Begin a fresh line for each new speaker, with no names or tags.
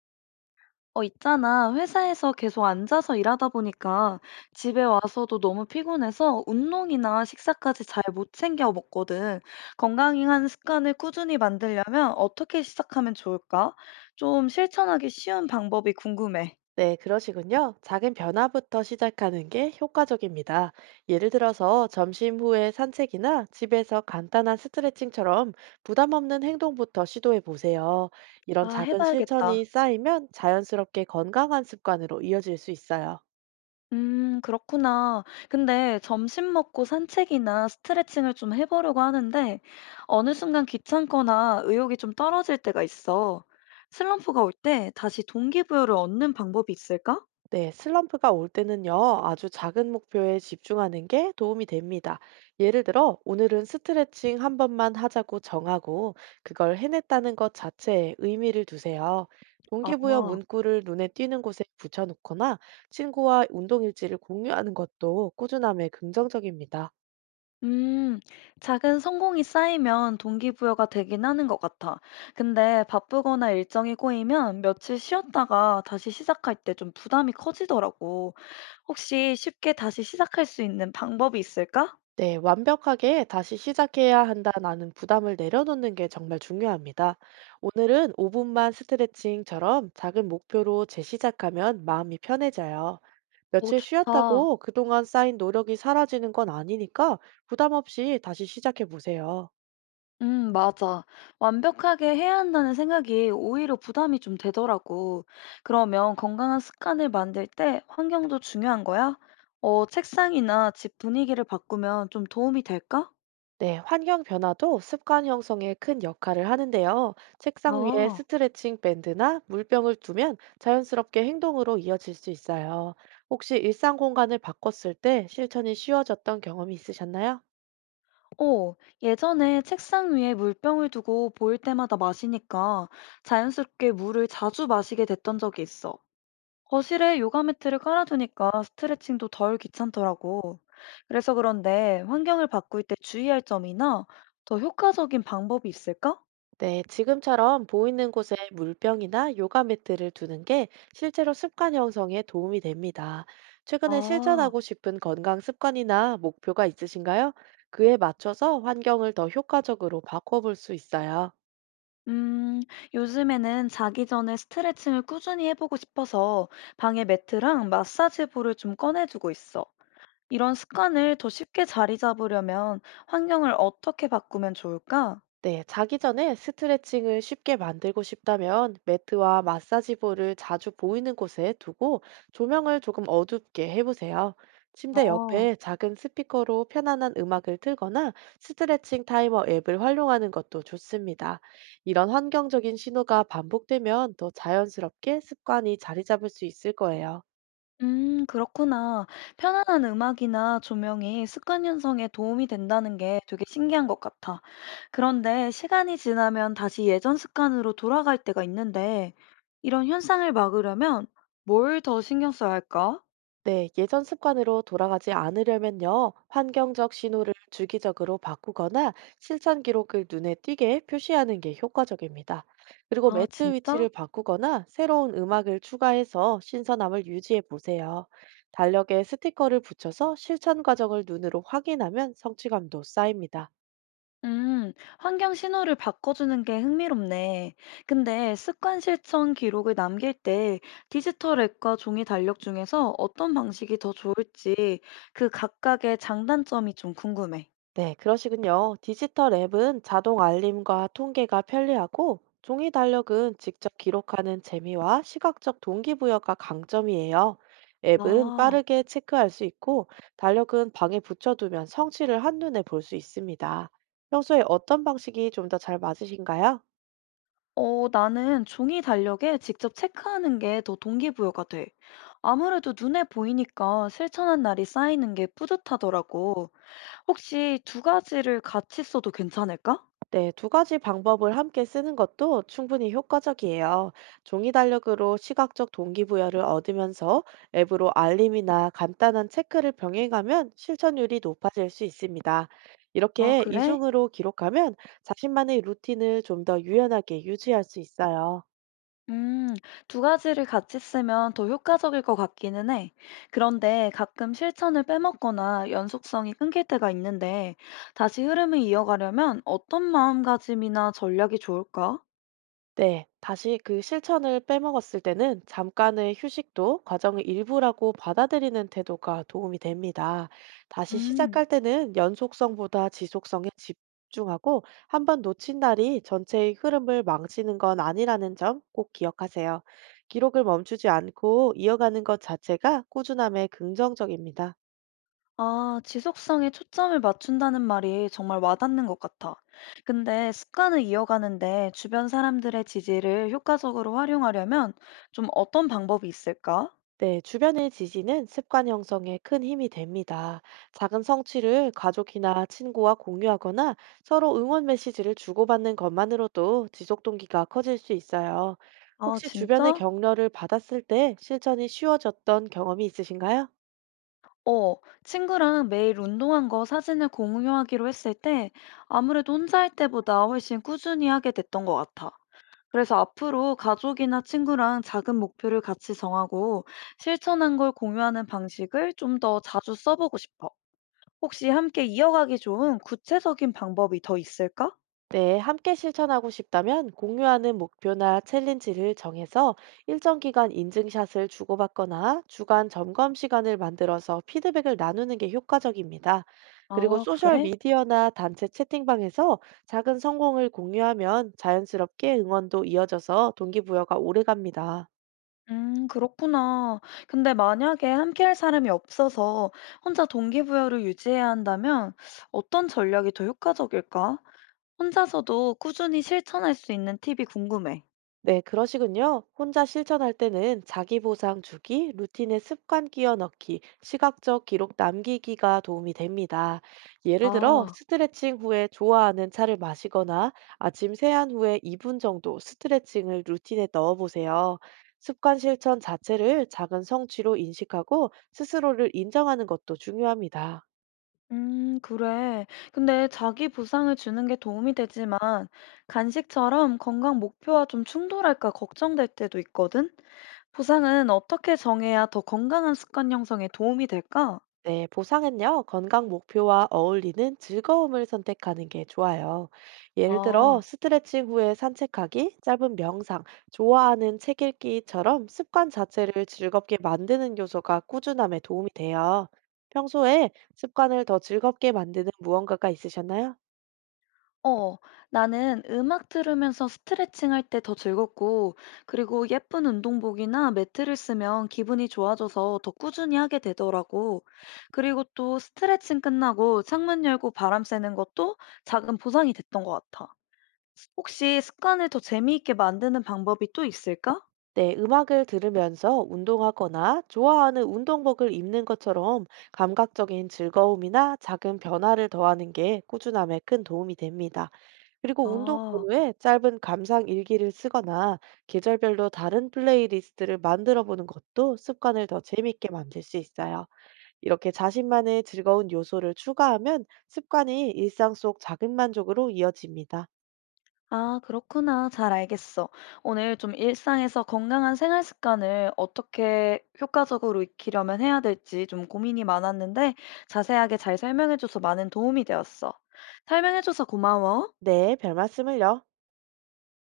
있잖아. 회사에서 계속 앉아서 일하다 보니까 집에 와서도 너무 피곤해서 운동이나 식사까지 잘 못 챙겨 먹거든. 건강한 습관을 꾸준히 만들려면 어떻게 시작하면 좋을까? 좀 실천하기 쉬운 방법이 궁금해.
네, 그러시군요. 작은 변화부터 시작하는 게 효과적입니다. 예를 들어서 점심 후에 산책이나 집에서 간단한 스트레칭처럼 부담 없는 행동부터 시도해 보세요. 이런
아,
작은 실천이
해봐야겠다.
쌓이면 자연스럽게 건강한 습관으로 이어질 수 있어요.
그렇구나. 근데 점심 먹고 산책이나 스트레칭을 좀 해보려고 하는데 어느 순간 귀찮거나 의욕이 좀 떨어질 때가 있어. 슬럼프가 올 때 다시 동기부여를 얻는 방법이 있을까?
네, 슬럼프가 올 때는요, 아주 작은 목표에 집중하는 게 도움이 됩니다. 예를 들어, 오늘은 스트레칭 한 번만 하자고 정하고, 그걸 해냈다는 것 자체에 의미를 두세요. 동기부여
아,
문구를 눈에 띄는 곳에 붙여놓거나, 친구와 운동일지를 공유하는 것도 꾸준함에 긍정적입니다.
음, 작은 성공이 쌓이면 동기부여가 되긴 하는 것 같아. 근데 바쁘거나 일정이 꼬이면 며칠 쉬었다가 다시 시작할 때 좀 부담이 커지더라고. 혹시 쉽게 다시 시작할 수 있는 방법이 있을까?
네, 완벽하게 다시 시작해야 한다는 부담을 내려놓는 게 정말 중요합니다. 오늘은 5분만 스트레칭처럼 작은 목표로 재시작하면 마음이 편해져요.
오,
며칠
좋다.
쉬었다고 그동안 쌓인 노력이 사라지는 건 아니니까 부담 없이 다시 시작해 보세요.
맞아. 완벽하게 해야 한다는 생각이 오히려 부담이 좀 되더라고. 그러면 건강한 습관을 만들 때 환경도 중요한 거야? 책상이나 집 분위기를 바꾸면 좀 도움이 될까?
네, 환경 변화도 습관 형성에 큰 역할을 하는데요. 책상 위에
아,
스트레칭 밴드나 물병을 두면 자연스럽게 행동으로 이어질 수 있어요. 혹시 일상 공간을 바꿨을 때 실천이 쉬워졌던 경험이 있으셨나요?
어, 예전에 책상 위에 물병을 두고 보일 때마다 마시니까 자연스럽게 물을 자주 마시게 됐던 적이 있어. 거실에 요가 매트를 깔아두니까 스트레칭도 덜 귀찮더라고. 그래서 그런데 환경을 바꿀 때 주의할 점이나 더 효과적인 방법이 있을까?
네, 지금처럼 보이는 곳에 물병이나 요가 매트를 두는 게 실제로 습관 형성에 도움이 됩니다. 최근에
아,
실천하고 싶은 건강 습관이나 목표가 있으신가요? 그에 맞춰서 환경을 더 효과적으로 바꿔볼 수 있어요.
음, 요즘에는 자기 전에 스트레칭을 꾸준히 해보고 싶어서 방에 매트랑 마사지 볼을 좀 꺼내두고 있어. 이런 습관을 더 쉽게 자리 잡으려면 환경을 어떻게 바꾸면 좋을까?
네, 자기 전에 스트레칭을 쉽게 만들고 싶다면 매트와 마사지 볼을 자주 보이는 곳에 두고 조명을 조금 어둡게 해보세요. 침대
아.
옆에 작은 스피커로 편안한 음악을 틀거나 스트레칭 타이머 앱을 활용하는 것도 좋습니다. 이런 환경적인 신호가 반복되면 더 자연스럽게 습관이 자리 잡을 수 있을 거예요.
그렇구나. 편안한 음악이나 조명이 습관 형성에 도움이 된다는 게 되게 신기한 것 같아. 그런데 시간이 지나면 다시 예전 습관으로 돌아갈 때가 있는데, 이런 현상을 막으려면 뭘 더 신경 써야 할까?
네, 예전 습관으로 돌아가지 않으려면요, 환경적 신호를 주기적으로 바꾸거나 실천 기록을 눈에 띄게 표시하는 게 효과적입니다. 그리고
아,
매트
진짜?
위치를 바꾸거나 새로운 음악을 추가해서 신선함을 유지해 보세요. 달력에 스티커를 붙여서 실천 과정을 눈으로 확인하면 성취감도 쌓입니다.
음, 환경 신호를 바꿔주는 게 흥미롭네. 근데 습관 실천 기록을 남길 때 디지털 앱과 종이 달력 중에서 어떤 방식이 더 좋을지 그 각각의 장단점이 좀 궁금해.
네, 그러시군요. 디지털 앱은 자동 알림과 통계가 편리하고 종이 달력은 직접 기록하는 재미와 시각적 동기부여가 강점이에요. 앱은
아,
빠르게 체크할 수 있고 달력은 방에 붙여두면 성취를 한눈에 볼 수 있습니다. 평소에 어떤 방식이 좀 더 잘 맞으신가요?
나는 종이 달력에 직접 체크하는 게 더 동기부여가 돼. 아무래도 눈에 보이니까 실천한 날이 쌓이는 게 뿌듯하더라고. 혹시 두 가지를 같이 써도 괜찮을까?
네, 두 가지 방법을 함께 쓰는 것도 충분히 효과적이에요. 종이 달력으로 시각적 동기부여를 얻으면서 앱으로 알림이나 간단한 체크를 병행하면 실천율이 높아질 수 있습니다.
아,
이렇게
그래?
이중으로 기록하면 자신만의 루틴을 좀 더 유연하게 유지할 수 있어요.
음, 두 가지를 같이 쓰면 더 효과적일 것 같기는 해. 그런데 가끔 실천을 빼먹거나 연속성이 끊길 때가 있는데 다시 흐름을 이어가려면 어떤 마음가짐이나 전략이 좋을까?
네, 다시 그 실천을 빼먹었을 때는 잠깐의 휴식도 과정의 일부라고 받아들이는 태도가 도움이 됩니다. 다시
음.
시작할 때는 연속성보다 지속성에 집중하고 한 번 놓친 날이 전체의 흐름을 망치는 건 아니라는 점 꼭 기억하세요. 기록을 멈추지 않고 이어가는 것 자체가 꾸준함의 긍정적입니다.
아, 지속성에 초점을 맞춘다는 말이 정말 와닿는 것 같아. 근데 습관을 이어가는데 주변 사람들의 지지를 효과적으로 활용하려면 좀 어떤 방법이 있을까?
네, 주변의 지지는 습관 형성에 큰 힘이 됩니다. 작은 성취를 가족이나 친구와 공유하거나 서로 응원 메시지를 주고받는 것만으로도 지속 동기가 커질 수 있어요.
아,
혹시 주변의
진짜?
격려를 받았을 때 실천이 쉬워졌던 경험이 있으신가요?
어, 친구랑 매일 운동한 거 사진을 공유하기로 했을 때 아무래도 혼자 할 때보다 훨씬 꾸준히 하게 됐던 것 같아. 그래서 앞으로 가족이나 친구랑 작은 목표를 같이 정하고 실천한 걸 공유하는 방식을 좀 더 자주 써보고 싶어. 혹시 함께 이어가기 좋은 구체적인 방법이 더 있을까?
네, 함께 실천하고 싶다면 공유하는 목표나 챌린지를 정해서 일정 기간 인증샷을 주고받거나 주간 점검 시간을 만들어서 피드백을 나누는 게 효과적입니다. 그리고
아,
소셜
그래?
미디어나 단체 채팅방에서 작은 성공을 공유하면 자연스럽게 응원도 이어져서 동기부여가 오래 갑니다.
그렇구나. 근데 만약에 함께 할 사람이 없어서 혼자 동기부여를 유지해야 한다면 어떤 전략이 더 효과적일까? 혼자서도 꾸준히 실천할 수 있는 팁이 궁금해.
네, 그러시군요. 혼자 실천할 때는 자기 보상 주기, 루틴에 습관 끼워 넣기, 시각적 기록 남기기가 도움이 됩니다. 예를 들어,
아.
스트레칭 후에 좋아하는 차를 마시거나 아침 세안 후에 2분 정도 스트레칭을 루틴에 넣어 보세요. 습관 실천 자체를 작은 성취로 인식하고 스스로를 인정하는 것도 중요합니다.
그래. 근데 자기 보상을 주는 게 도움이 되지만 간식처럼 건강 목표와 좀 충돌할까 걱정될 때도 있거든. 보상은 어떻게 정해야 더 건강한 습관 형성에 도움이 될까?
네, 보상은요, 건강 목표와 어울리는 즐거움을 선택하는 게 좋아요. 예를 들어,
아,
스트레칭 후에 산책하기, 짧은 명상, 좋아하는 책 읽기처럼 습관 자체를 즐겁게 만드는 요소가 꾸준함에 도움이 돼요. 평소에 습관을 더 즐겁게 만드는 무언가가 있으셨나요?
어, 나는 음악 들으면서 스트레칭 할 때 더 즐겁고, 그리고 예쁜 운동복이나 매트를 쓰면 기분이 좋아져서 더 꾸준히 하게 되더라고. 그리고 또 스트레칭 끝나고 창문 열고 바람 쐬는 것도 작은 보상이 됐던 것 같아. 혹시 습관을 더 재미있게 만드는 방법이 또 있을까?
네, 음악을 들으면서 운동하거나 좋아하는 운동복을 입는 것처럼 감각적인 즐거움이나 작은 변화를 더하는 게 꾸준함에 큰 도움이 됩니다. 그리고 운동
아,
전후에 짧은 감상 일기를 쓰거나 계절별로 다른 플레이리스트를 만들어 보는 것도 습관을 더 재밌게 만들 수 있어요. 이렇게 자신만의 즐거운 요소를 추가하면 습관이 일상 속 작은 만족으로 이어집니다.
아, 그렇구나. 잘 알겠어. 오늘 좀 일상에서 건강한 생활 습관을 어떻게 효과적으로 익히려면 해야 될지 좀 고민이 많았는데 자세하게 잘 설명해줘서 많은 도움이 되었어. 설명해줘서 고마워.
네, 별 말씀을요.